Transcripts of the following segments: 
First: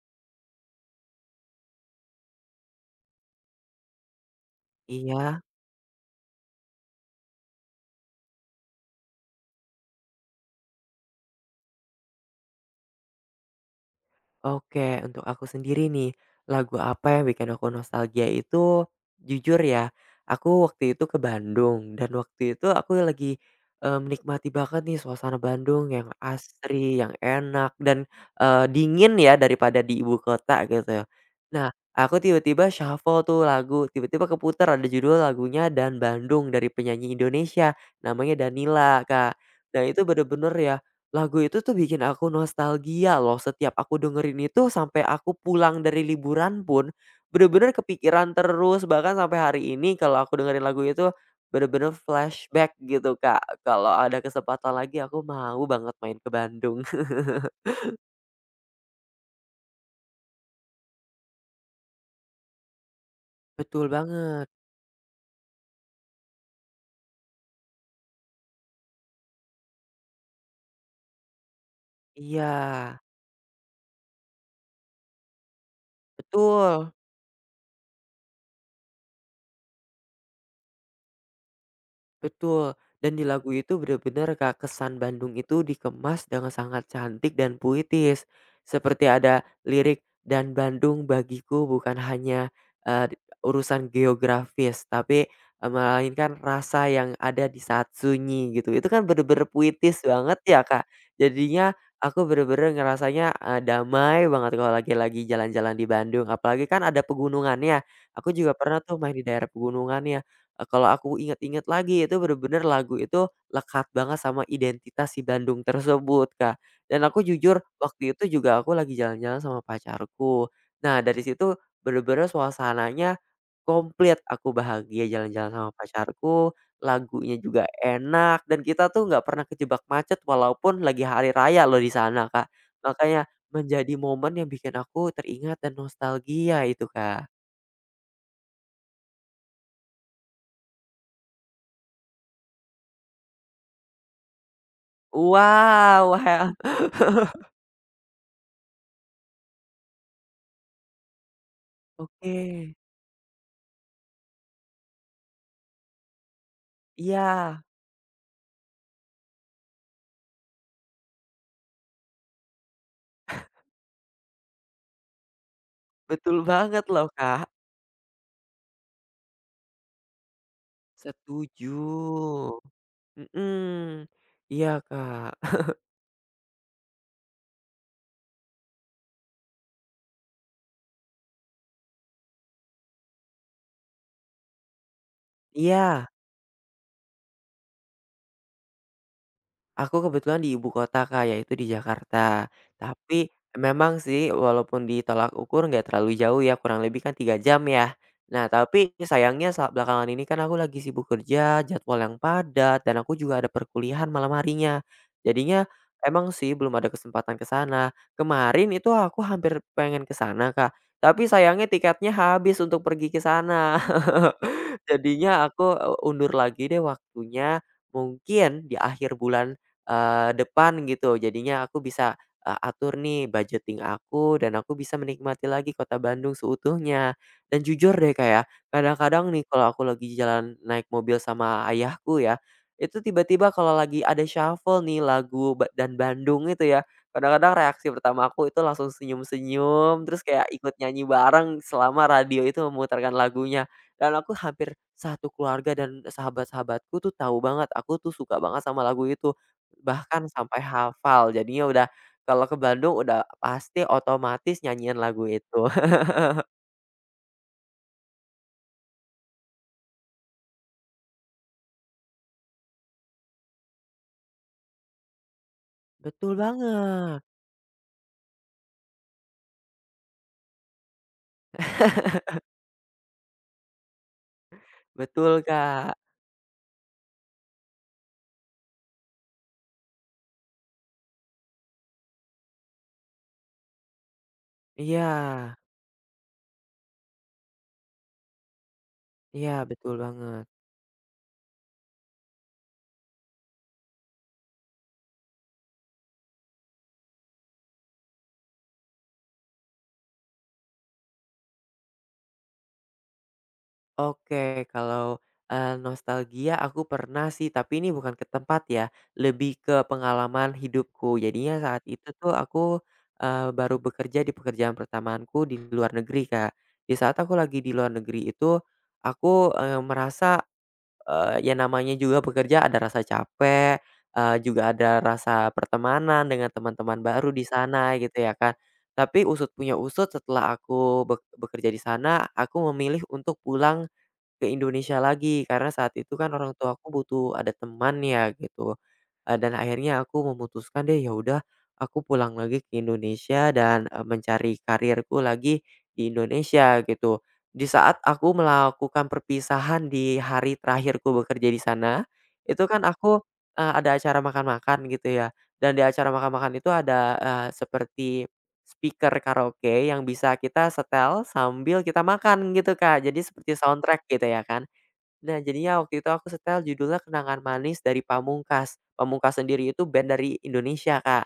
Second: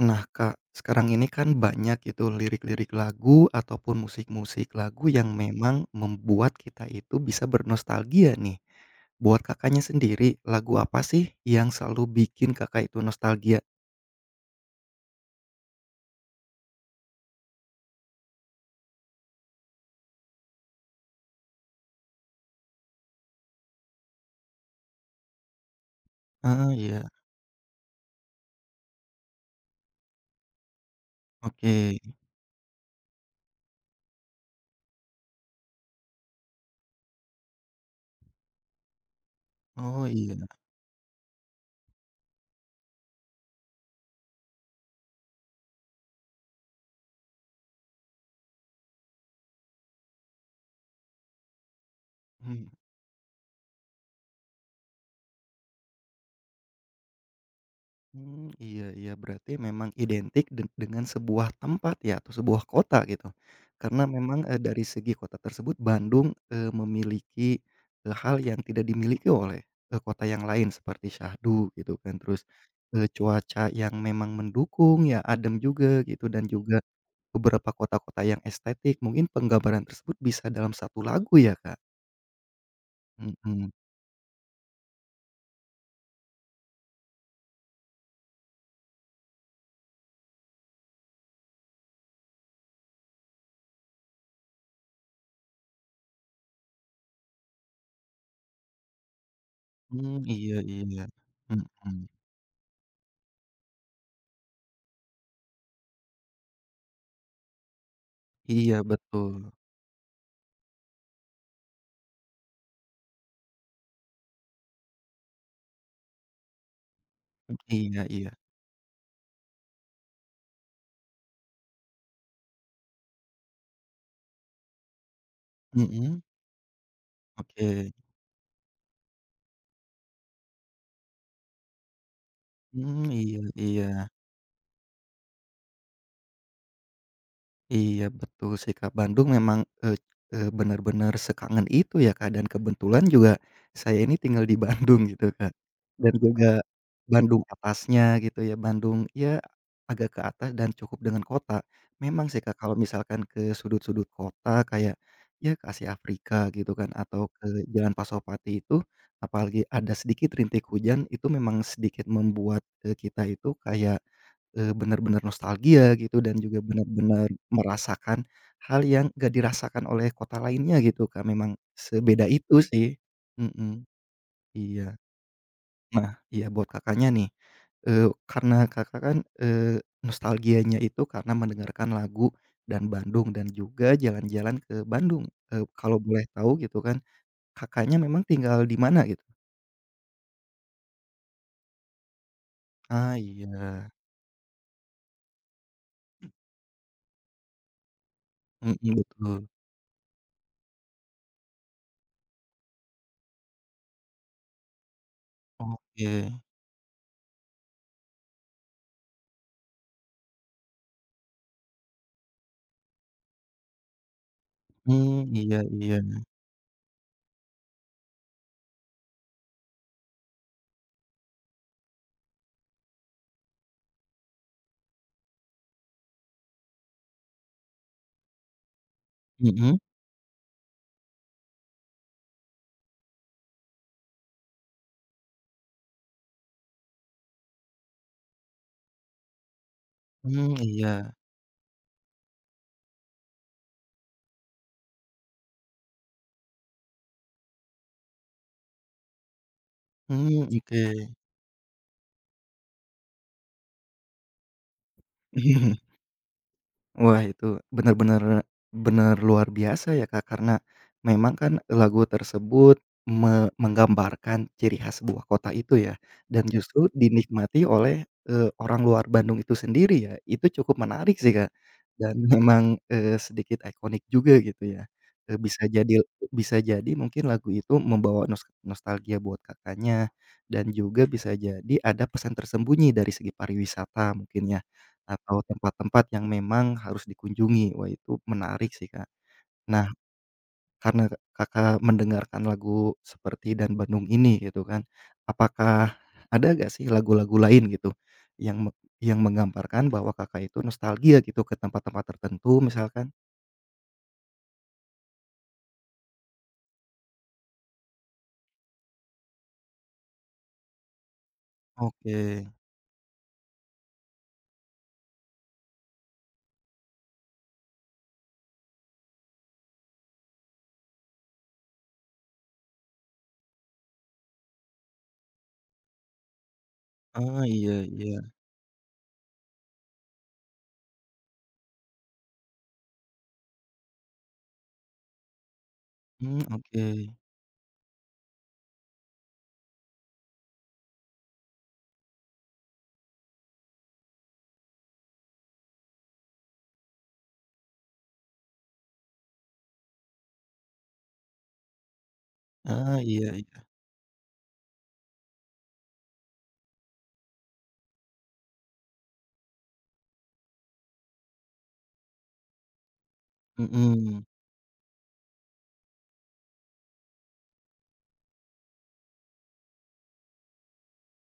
Nah, Kak, sekarang ini kan banyak itu lirik-lirik lagu ataupun musik-musik lagu yang Iya, memang membuat kita itu bisa bernostalgia nih. Buat Kakaknya sendiri, lagu apa sih yang selalu bikin Kakak itu nostalgia? oke. Untuk aku sendiri nih, lagu apa yang bikin aku nostalgia itu, jujur ya, aku waktu itu ke Bandung dan waktu itu aku lagi, menikmati banget nih suasana Bandung yang Ah, asri, iya, yang enak dan, dingin ya daripada di ibu kota gitu. Nah, oke. aku tiba-tiba shuffle tuh lagu, tiba-tiba keputar ada judul lagunya Dan Bandung dari penyanyi Indonesia namanya Danila, Kak. Nah itu Oh, iya. bener-bener ya. Lagu itu tuh bikin aku nostalgia loh, setiap aku dengerin itu sampai aku pulang dari liburan pun, bener-bener kepikiran terus, bahkan sampai hari ini kalau aku dengerin lagu itu, bener-bener Mhm. flashback gitu Kak, kalau ada kesempatan lagi aku mau banget main ke Bandung. Mmm, iya, iya, berarti memang identik dengan sebuah tempat ya atau sebuah kota gitu. Betul Karena memang, banget, dari segi kota tersebut Bandung, memiliki, hal yang tidak dimiliki oleh, kota yang lain seperti syahdu gitu kan, terus, iya, cuaca yang memang mendukung ya, adem juga gitu dan juga betul. beberapa kota-kota yang estetik. Mungkin penggambaran tersebut bisa dalam satu lagu ya, Kak? Betul, dan di lagu Mhm. itu bener-bener Kak, kesan Bandung itu dikemas dengan sangat cantik dan puitis. Seperti ada lirik, "Dan Bandung bagiku bukan hanya, eee, urusan geografis, tapi, melainkan rasa yang ada di saat sunyi," gitu. Itu kan bener-bener puitis Mmm, banget iya, ya, Kak. iya. Jadinya Mhm. aku bener-bener ngerasanya, damai banget kalau lagi-lagi jalan-jalan di Bandung, apalagi kan ada pegunungannya. Aku juga Iya, pernah tuh main di daerah betul. pegunungannya. Kalau aku inget-inget lagi itu bener-bener lagu itu lekat banget sama identitas si Bandung tersebut, Kak. Dan aku jujur Iya, waktu itu iya. juga aku lagi jalan-jalan sama pacarku. Nah dari situ bener-bener suasananya komplit, aku bahagia jalan-jalan sama Mhm? pacarku, lagunya juga Oke, enak dan kita tuh nggak pernah kejebak macet walaupun lagi hari raya loh di sana, Kak. mmm, Makanya iya, iya, menjadi momen yang bikin aku teringat dan nostalgia itu, Kak. iya, betul sih, Kak. Bandung memang, eee eee, benar-benar sekangen itu ya, Kak, dan kebetulan juga saya ini tinggal di Bandung gitu, Kak, dan Wow, juga Bandung atasnya gitu ya, Bandung ya agak ke atas dan cukup dengan kota. Memang oke. sih, Kak, kalau misalkan ke sudut-sudut kota kayak ya ke Asia Afrika gitu kan atau ke Iya, Jalan Pasopati itu, apalagi ada sedikit rintik hujan, itu memang sedikit membuat, kita itu kayak bener-bener nostalgia gitu betul dan juga banget loh, bener-bener Kak. merasakan hal yang nggak dirasakan oleh kota lainnya gitu Kak, memang Setuju. sebeda itu sih. Mhm, Mhm. Iya, iya. Kak. Nah, iya buat Kakaknya nih, eee, karena Kakak kan, eee, nostalgianya itu karena mendengarkan lagu dan Bandung dan juga jalan-jalan ke Bandung. Eee, kalau Iya. boleh tahu gitu kan, Kakaknya memang tinggal di mana gitu? Aku kebetulan di ibu kota, Kak, yaitu di Jakarta. Ah, Tapi iya. memang sih walaupun ditolak ukur nggak terlalu jauh ya, kurang lebih kan 3 jam ya. Nah, Mhm, tapi betul. sayangnya saat belakangan ini kan aku lagi sibuk kerja, jadwal yang padat, dan aku juga ada perkuliahan malam harinya. Jadinya emang Oke. sih belum ada kesempatan ke sana. Kemarin itu aku hampir pengen ke sana, Kak, tapi sayangnya tiketnya habis untuk pergi ke sana. Mmm, Jadinya iya, aku, iya. Undur lagi deh waktunya, mungkin di akhir bulan depan gitu. Jadinya aku bisa, atur nih budgeting aku dan aku bisa menikmati lagi kota Bandung seutuhnya. Dan jujur deh kayak kadang-kadang nih kalau Mhm? aku lagi jalan naik mobil sama ayahku ya, itu tiba-tiba kalau lagi ada shuffle nih lagu dan Bandung itu ya, kadang-kadang reaksi pertama aku itu langsung senyum-senyum, terus kayak Mmm, ikut nyanyi iya. bareng selama radio itu memutarkan lagunya. Dan aku hampir satu keluarga dan sahabat-sahabatku tuh tahu banget, aku tuh suka banget sama lagu itu. Bahkan Mmm, sampai oke. hafal jadinya udah kalau ke Bandung udah pasti otomatis nyanyiin lagu itu. Wah, itu benar-benar benar luar biasa ya, Kak, karena memang kan lagu tersebut menggambarkan ciri khas sebuah kota itu ya, Betul dan ya, justru banget, dinikmati oleh, orang luar Bandung itu sendiri ya, itu cukup menarik sih, Kak, dan memang, sedikit ikonik juga gitu ya, eee, betul bisa jadi Kak. bisa jadi mungkin lagu itu membawa nostalgia buat Kakaknya, dan juga bisa jadi ada pesan tersembunyi dari segi pariwisata mungkin ya. Iya, Atau tempat-tempat yang memang harus dikunjungi. Wah, itu menarik sih, Kak. iya Nah, betul banget. karena Kakak mendengarkan lagu seperti Dan Bandung ini gitu kan, apakah ada gak sih lagu-lagu lain gitu yang me yang menggambarkan bahwa Kakak itu nostalgia gitu ke tempat-tempat tertentu misalkan? Oke kalau, nostalgia aku pernah sih tapi ini bukan ke tempat ya, lebih ke pengalaman hidupku. Jadinya saat itu tuh Oke. aku, baru bekerja di pekerjaan pertamaanku di luar negeri Kak. Di saat aku lagi di luar negeri itu, aku, ya namanya juga bekerja ada rasa capek, juga ada rasa pertemanan dengan teman-teman baru Ah, di iya, sana gitu iya. ya kan. Tapi usut punya usut setelah aku bekerja di sana, aku memilih untuk pulang ke Indonesia lagi, karena saat itu kan Mmm, orang oke. tuaku butuh ada teman ya gitu, dan akhirnya aku memutuskan deh ya udah aku pulang lagi ke Indonesia dan, mencari karirku lagi di Indonesia gitu. Di saat aku melakukan perpisahan di hari terakhirku bekerja di sana, itu kan Ah, aku, iya, iya. Ada acara makan-makan gitu ya dan di acara makan-makan itu ada, seperti speaker karaoke yang bisa kita setel sambil kita makan gitu, Kak. Jadi seperti soundtrack Mhm. gitu ya kan. Nah, jadinya waktu itu aku setel judulnya Kenangan Manis dari Pamungkas. Pamungkas sendiri itu band dari Indonesia, Kak.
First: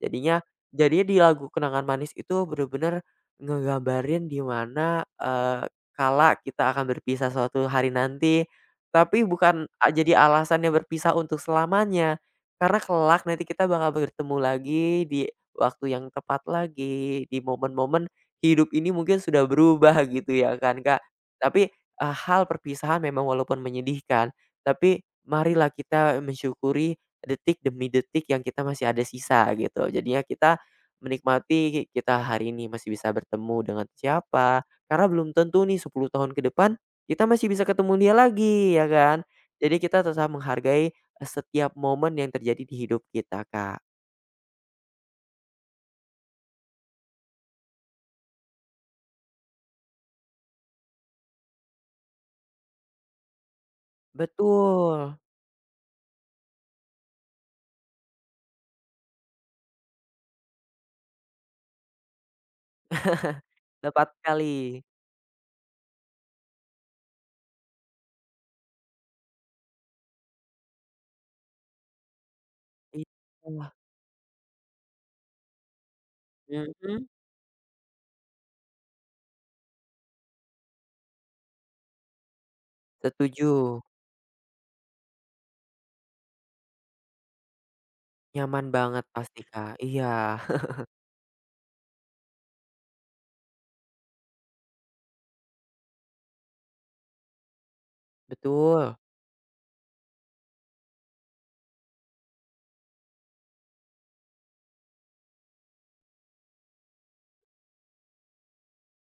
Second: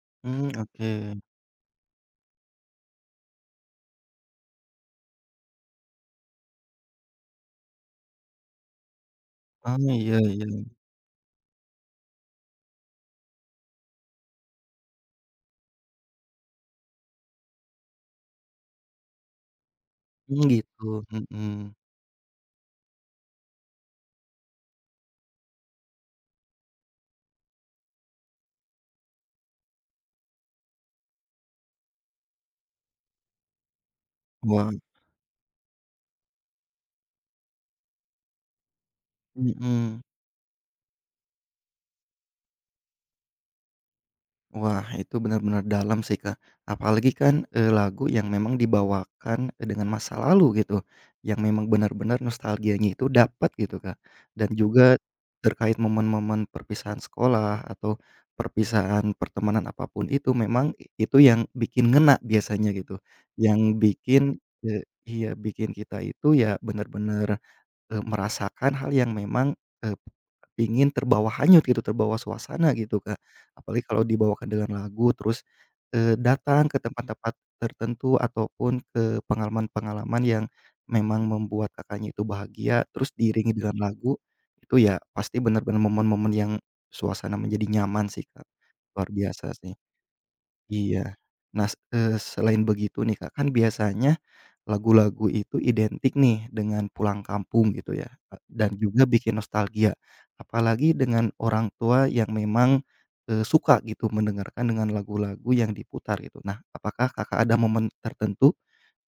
Jadinya Mmm, oke. jadinya di lagu Kenangan Manis itu bener-bener ngegambarin di mana, kala kita akan berpisah suatu hari nanti, tapi bukan Ah, iya, jadi iya. alasannya berpisah untuk selamanya. Karena kelak nanti kita bakal bertemu lagi di waktu yang tepat lagi, di momen-momen hidup ini mungkin sudah berubah gitu Mmm, ya kan, gitu. Kak. Tapi Mhm. Hal perpisahan memang walaupun menyedihkan, tapi marilah kita mensyukuri detik demi detik yang kita masih ada sisa gitu. Jadinya kita menikmati kita hari ini masih bisa bertemu dengan siapa, Wah, karena belum tentu nih 10 tahun ke depan kita masih bisa ketemu dia lagi ya kan. Jadi mhm. kita tetap menghargai, eh, setiap momen yang terjadi di hidup kita, Kak. Wah, itu benar-benar dalam sih, Kak. Apalagi kan, lagu yang memang dibawakan dengan masa lalu gitu, yang memang benar-benar nostalgianya itu dapat gitu, Kak. Dan juga Betul, terkait momen-momen perpisahan sekolah atau perpisahan pertemanan apapun itu, memang itu yang bikin ngena biasanya gitu, yang tepat bikin sekali. eee, iya, bikin kita itu ya benar-benar merasakan hal yang memang, eee, ingin terbawa hanyut gitu, terbawa suasana gitu, Iya, Kak. Apalagi kalau dibawakan dengan lagu terus, datang ke mhm, tempat-tempat tertentu ataupun ke pengalaman-pengalaman yang memang membuat Kakaknya itu bahagia, terus diiringi dengan setuju. lagu, itu ya pasti benar-benar momen-momen yang suasana menjadi nyaman sih, Kak. Nyaman banget Luar pasti, biasa sih. Kak, iya. Iya. Nah, selain begitu nih, Kak, kan biasanya lagu-lagu itu identik nih dengan pulang kampung gitu ya, dan Betul. juga bikin nostalgia. Apalagi dengan orang tua yang memang, suka gitu mendengarkan dengan lagu-lagu yang diputar gitu. Nah, apakah Kakak ada momen tertentu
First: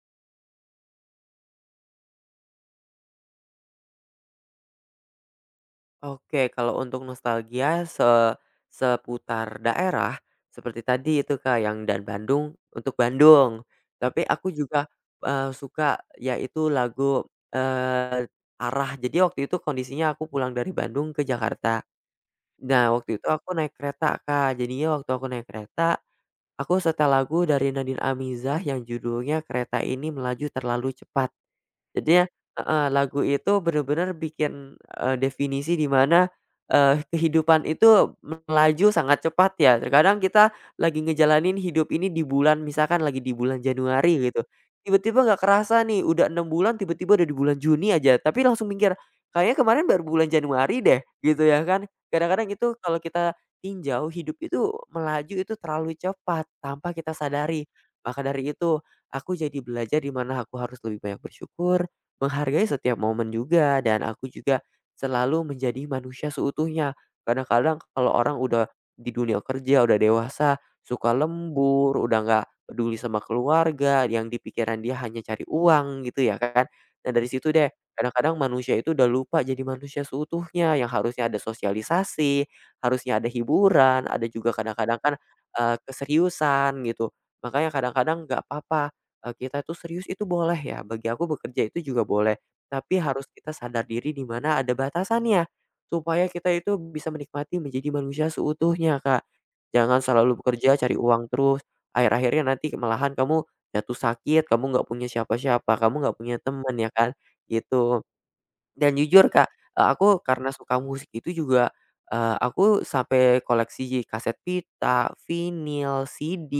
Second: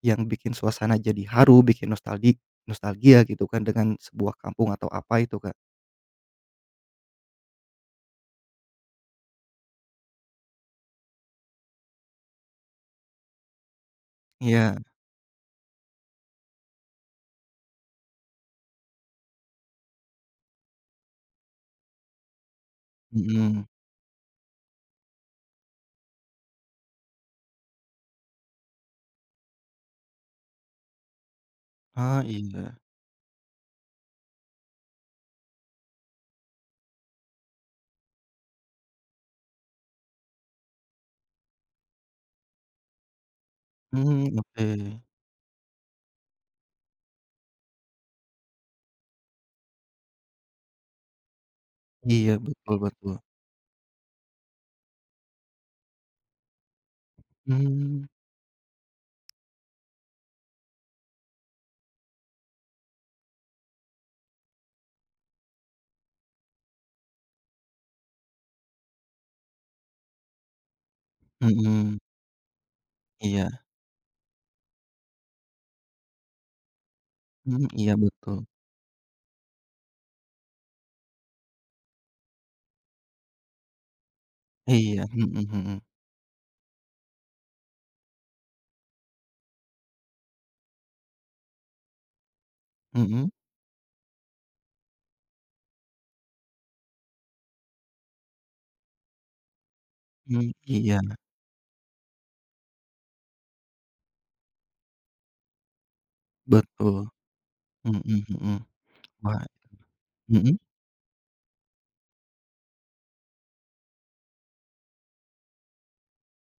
yang bikin suasana jadi haru, bikin nostalgia gitu kan dengan sebuah kampung atau apa itu, Kak? Oke, kalau untuk nostalgia seputar daerah seperti tadi itu Kak, yang dan Bandung untuk Bandung. Tapi aku Iya, juga, suka yaitu lagu, eee, Arah. Jadi waktu itu kondisinya aku pulang dari Bandung ke Jakarta. Nah, waktu itu aku mhm. naik kereta Kak. Jadinya waktu aku naik kereta, aku setel lagu dari Nadin Amizah yang judulnya Kereta Ini Melaju Terlalu Cepat. Ah, Jadinya iya. heeh, lagu itu bener-bener bikin, definisi di mana, kehidupan itu melaju sangat cepat ya. Terkadang kita lagi ngejalanin hidup ini di bulan misalkan lagi di bulan Januari Mmm, gitu, oke. tiba-tiba nggak kerasa nih udah 6 bulan tiba-tiba udah di bulan Juni aja, tapi langsung mikir, "Kayaknya kemarin baru bulan Januari deh," gitu ya kan. Iya, Kadang-kadang itu betul, kalau betul. kita tinjau hidup itu melaju itu terlalu cepat tanpa kita sadari. Mmm. Maka dari itu aku jadi belajar di mana aku harus lebih banyak bersyukur, menghargai setiap momen juga dan aku juga selalu menjadi manusia seutuhnya. Kadang-kadang kalau orang udah di dunia kerja, udah dewasa, suka Mhm, lembur, udah nggak peduli sama iya, keluarga, yang di pikiran dia hanya cari uang gitu ya kan. Nah dari situ mhm, deh, iya, betul, kadang-kadang manusia itu udah lupa jadi manusia seutuhnya yang harusnya ada sosialisasi, harusnya ada hiburan, ada juga kadang-kadang iya, kan, mhm, mhm, keseriusan gitu. Makanya kadang-kadang nggak apa-apa kita itu serius itu boleh ya, bagi aku bekerja itu juga boleh. Tapi harus mhm, kita sadar diri di mana ada batasannya, supaya kita itu bisa menikmati menjadi manusia seutuhnya, Kak. Jangan selalu mhm, bekerja iya, cari uang terus, akhir-akhirnya nanti malahan kamu jatuh sakit, kamu nggak punya siapa-siapa, kamu nggak punya teman ya betul, kan, mhm, gitu. mhm, Dan jujur, wah, Kak, aku karena mhm? suka musik itu juga, aku sampai koleksi kaset pita, vinil, CD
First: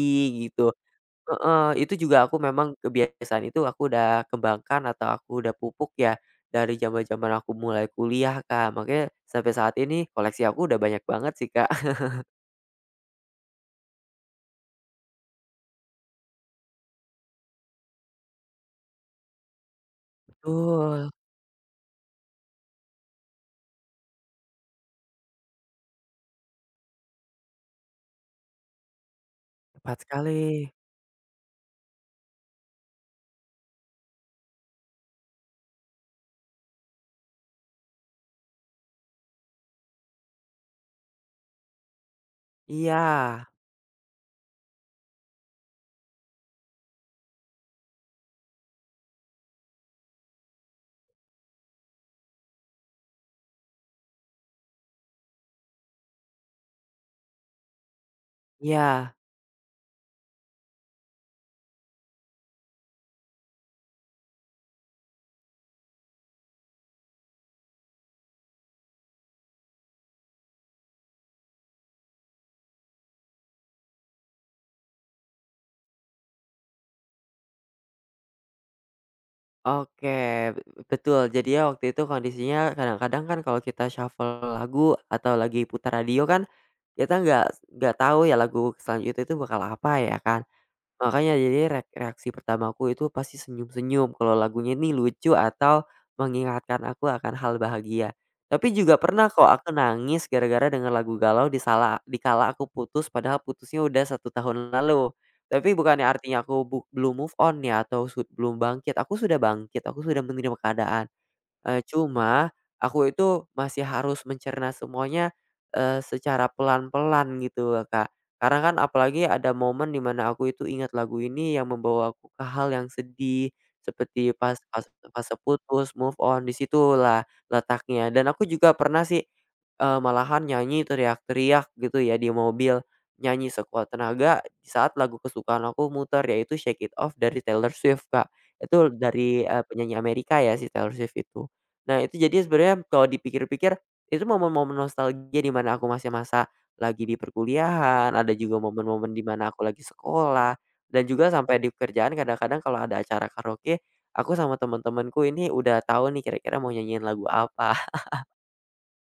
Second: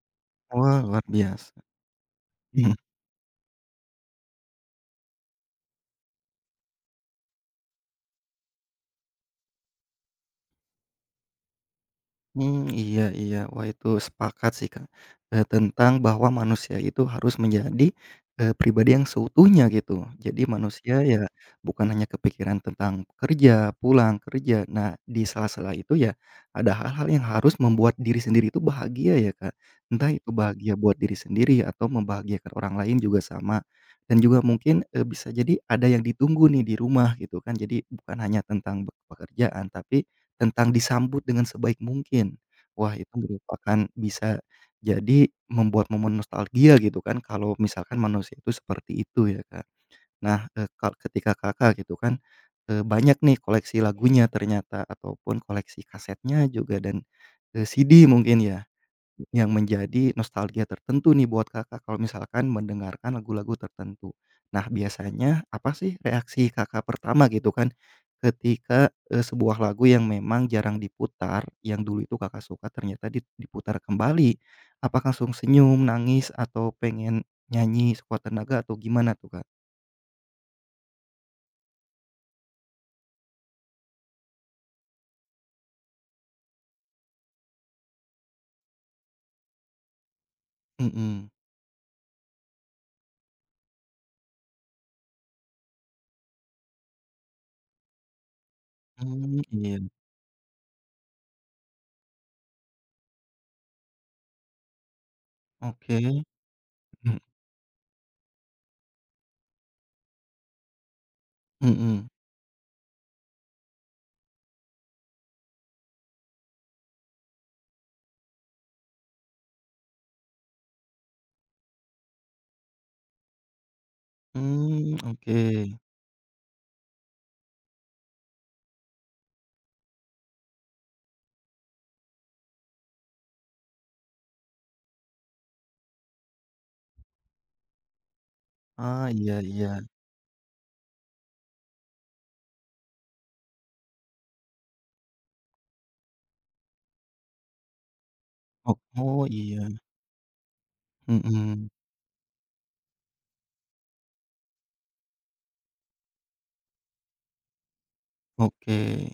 gitu. Wah, luar biasa. Heeh, itu juga aku memang kebiasaan itu aku udah kembangkan atau aku udah pupuk ya dari zaman-zaman aku mulai kuliah, Kak. Makanya sampai saat ini koleksi aku udah banyak banget sih, Kak. Mmm, iya, iya. Wah, itu sepakat sih, Kak, tentang bahwa manusia itu harus menjadi, pribadi yang seutuhnya gitu. Jadi manusia Betul, ya bukan hanya kepikiran tentang kerja, pulang kerja. Nah, di sela-sela itu ya ada hal-hal yang harus membuat diri sendiri itu bahagia ya, Kak. tepat Entah itu bahagia sekali. buat diri sendiri atau membahagiakan orang lain juga sama. Dan juga mungkin, bisa jadi ada yang ditunggu nih di rumah gitu kan. Jadi bukan hanya tentang pekerjaan, tapi tentang disambut dengan sebaik mungkin. Wah, Iya itu merupakan bisa jadi membuat momen nostalgia gitu kan kalau misalkan manusia itu seperti itu ya, Kak. Nah, ketika Kakak gitu kan, banyak nih koleksi lagunya ternyata ataupun koleksi kasetnya juga dan, CD mungkin ya? iya, Yang menjadi nostalgia tertentu nih buat Kakak kalau misalkan mendengarkan lagu-lagu tertentu. Nah, biasanya apa sih reaksi Kakak pertama gitu kan, ketika, sebuah lagu yang memang jarang diputar, yang dulu itu Kakak suka ternyata diputar kembali? Apakah langsung senyum, nangis, atau pengen nyanyi sekuat tenaga atau gimana tuh, Kak? oke, be- betul. Jadinya waktu itu kondisinya kadang-kadang kan kalau kita shuffle lagu atau lagi putar radio kan, kita nggak tahu ya lagu selanjutnya itu bakal apa ya kan. Mhm. Makanya jadi reaksi pertamaku itu pasti senyum-senyum kalau lagunya ini lucu atau mengingatkan aku akan hal bahagia. Tapi juga pernah Mmm, kok aku iya. nangis gara-gara denger lagu galau di dikala aku putus padahal putusnya udah satu tahun lalu. Tapi Oke. bukannya artinya aku Mhm, belum move on ya atau belum bangkit, aku sudah bangkit, aku sudah menerima keadaan. Eee, mhm. cuma aku itu masih harus mencerna semuanya, secara pelan-pelan gitu loh, Kak. Karena kan apalagi ada momen dimana aku itu ingat lagu ini yang membawa aku ke hal yang sedih, seperti pas pas Mmm, fase oke. putus, move on, disitulah letaknya. Dan aku juga pernah sih, malahan nyanyi teriak-teriak gitu ya di mobil, nyanyi sekuat tenaga di saat lagu kesukaan aku muter, yaitu Shake It Off dari Taylor Swift, Kak. Itu Ah, iya, dari, iya. penyanyi Amerika ya si Taylor Swift itu. Nah, itu jadi sebenarnya kalau dipikir-pikir, itu momen-momen nostalgia di mana aku masih masa lagi di perkuliahan, ada juga Ok momen-momen di oh, mana iya. aku lagi sekolah, dan juga sampai Mhm. di kerjaan kadang-kadang kalau ada acara karaoke, aku sama teman-temanku ini udah tahu nih kira-kira mau nyanyiin lagu apa. Oke.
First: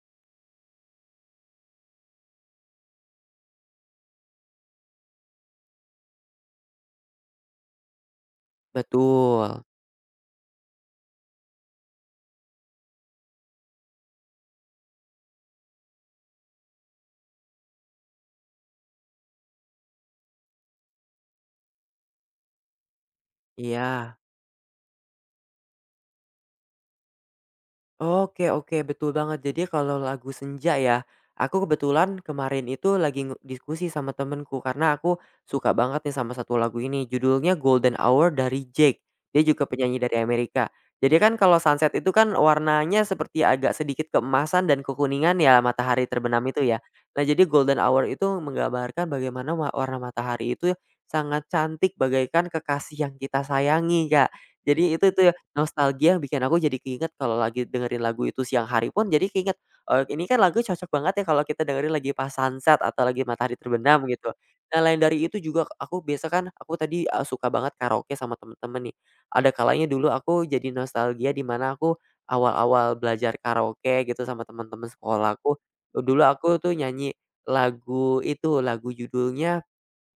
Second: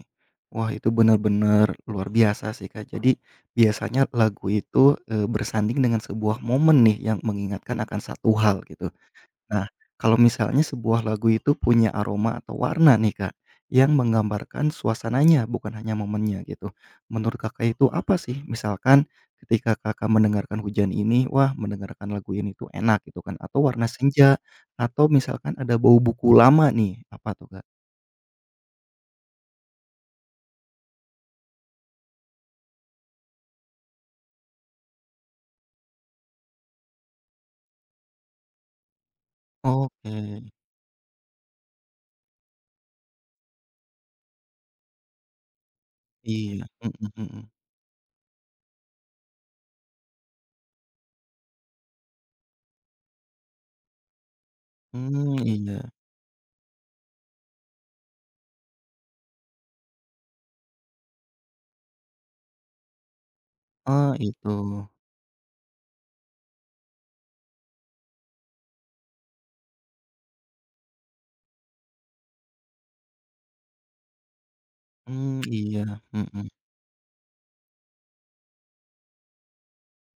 Wah, itu benar-benar luar biasa sih, Kak. Jadi biasanya lagu itu, bersanding dengan sebuah momen nih yang mengingatkan akan satu hal gitu. Betul, Nah, kalau misalnya sebuah lagu itu punya aroma atau warna nih, Kak, yang menggambarkan suasananya bukan hanya momennya gitu. Menurut Kakak itu apa sih? Misalkan ketika Kakak mendengarkan hujan ini, wah, mendengarkan lagu ini tuh enak gitu kan, atau warna iya. senja, atau misalkan ada bau buku lama nih, apa tuh, Kak? Oke oke, betul banget. Jadi kalau lagu Senja ya, aku kebetulan kemarin itu lagi diskusi sama temenku karena aku suka banget nih sama satu lagu ini, judulnya Golden Hour dari Jake. Dia juga penyanyi Oke. dari Amerika. Jadi kan kalau sunset itu kan warnanya seperti agak sedikit keemasan dan kekuningan ya matahari terbenam itu Iya, ya. mhm, Nah, mhm. jadi golden hour itu menggambarkan bagaimana warna matahari itu sangat cantik bagaikan kekasih yang kita sayangi, Kak. Jadi itu tuh Mmm, iya. nostalgia yang bikin aku jadi keinget kalau lagi dengerin lagu itu siang hari pun jadi keinget, ini kan lagu cocok banget ya kalau kita dengerin lagi pas sunset atau lagi matahari terbenam Oh, gitu. itu. Nah lain dari itu juga aku biasa kan aku tadi, suka banget karaoke sama temen-temen nih. Ada kalanya dulu aku jadi nostalgia di mana aku awal-awal belajar karaoke gitu sama temen-temen Mmm, sekolahku. iya, Dulu mhm. aku tuh nyanyi lagu itu, lagu judulnya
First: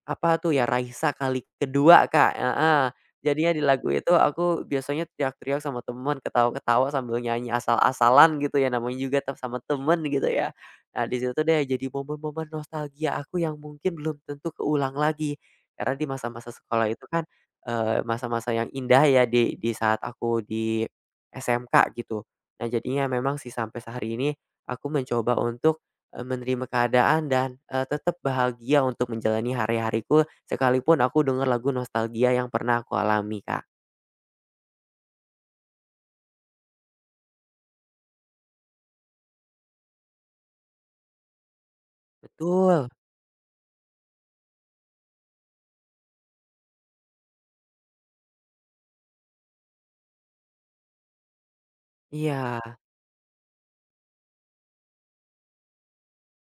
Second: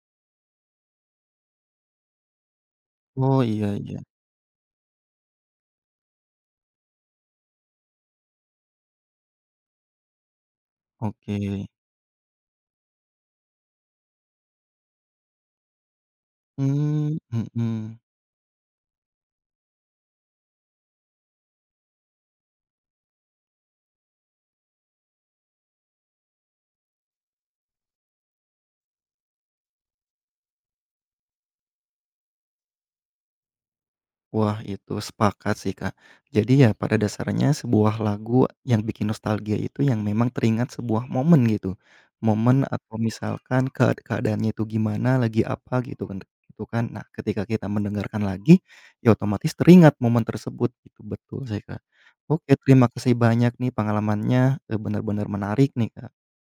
apa tuh ya, Raisa kali kedua Kak, heeh. Oh, Jadinya di iya, lagu iya. itu aku biasanya teriak-teriak sama temen, ketawa-ketawa sambil nyanyi asal-asalan gitu ya, namanya juga sama temen gitu ya. Nah, di Oke. situ deh jadi momen-momen nostalgia aku yang mungkin belum tentu keulang lagi. Karena di masa-masa sekolah itu Mmm, kan, mhm. Masa-masa yang indah ya di saat aku di SMK gitu. Nah, jadinya memang sih sampai sehari ini aku mencoba untuk menerima keadaan dan, tetap bahagia untuk menjalani hari-hariku sekalipun aku dengar lagu nostalgia yang pernah aku alami, Kak. Wah, itu sepakat sih, Kak. Jadi ya pada dasarnya sebuah lagu yang bikin nostalgia itu yang memang teringat sebuah momen gitu. Momen Betul, atau misalkan keadaannya itu gimana, lagi apa gitu kan gitu kan. Nah, ketika kita mendengarkan lagi, ya otomatis teringat momen tersebut. Itu betul sih, Kak. Oke, iya. terima kasih banyak nih pengalamannya, benar-benar menarik nih, Kak.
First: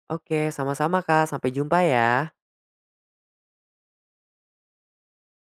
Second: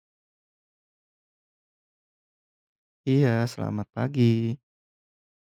Oke, sama-sama, Kak, sampai jumpa ya. Iya, selamat pagi.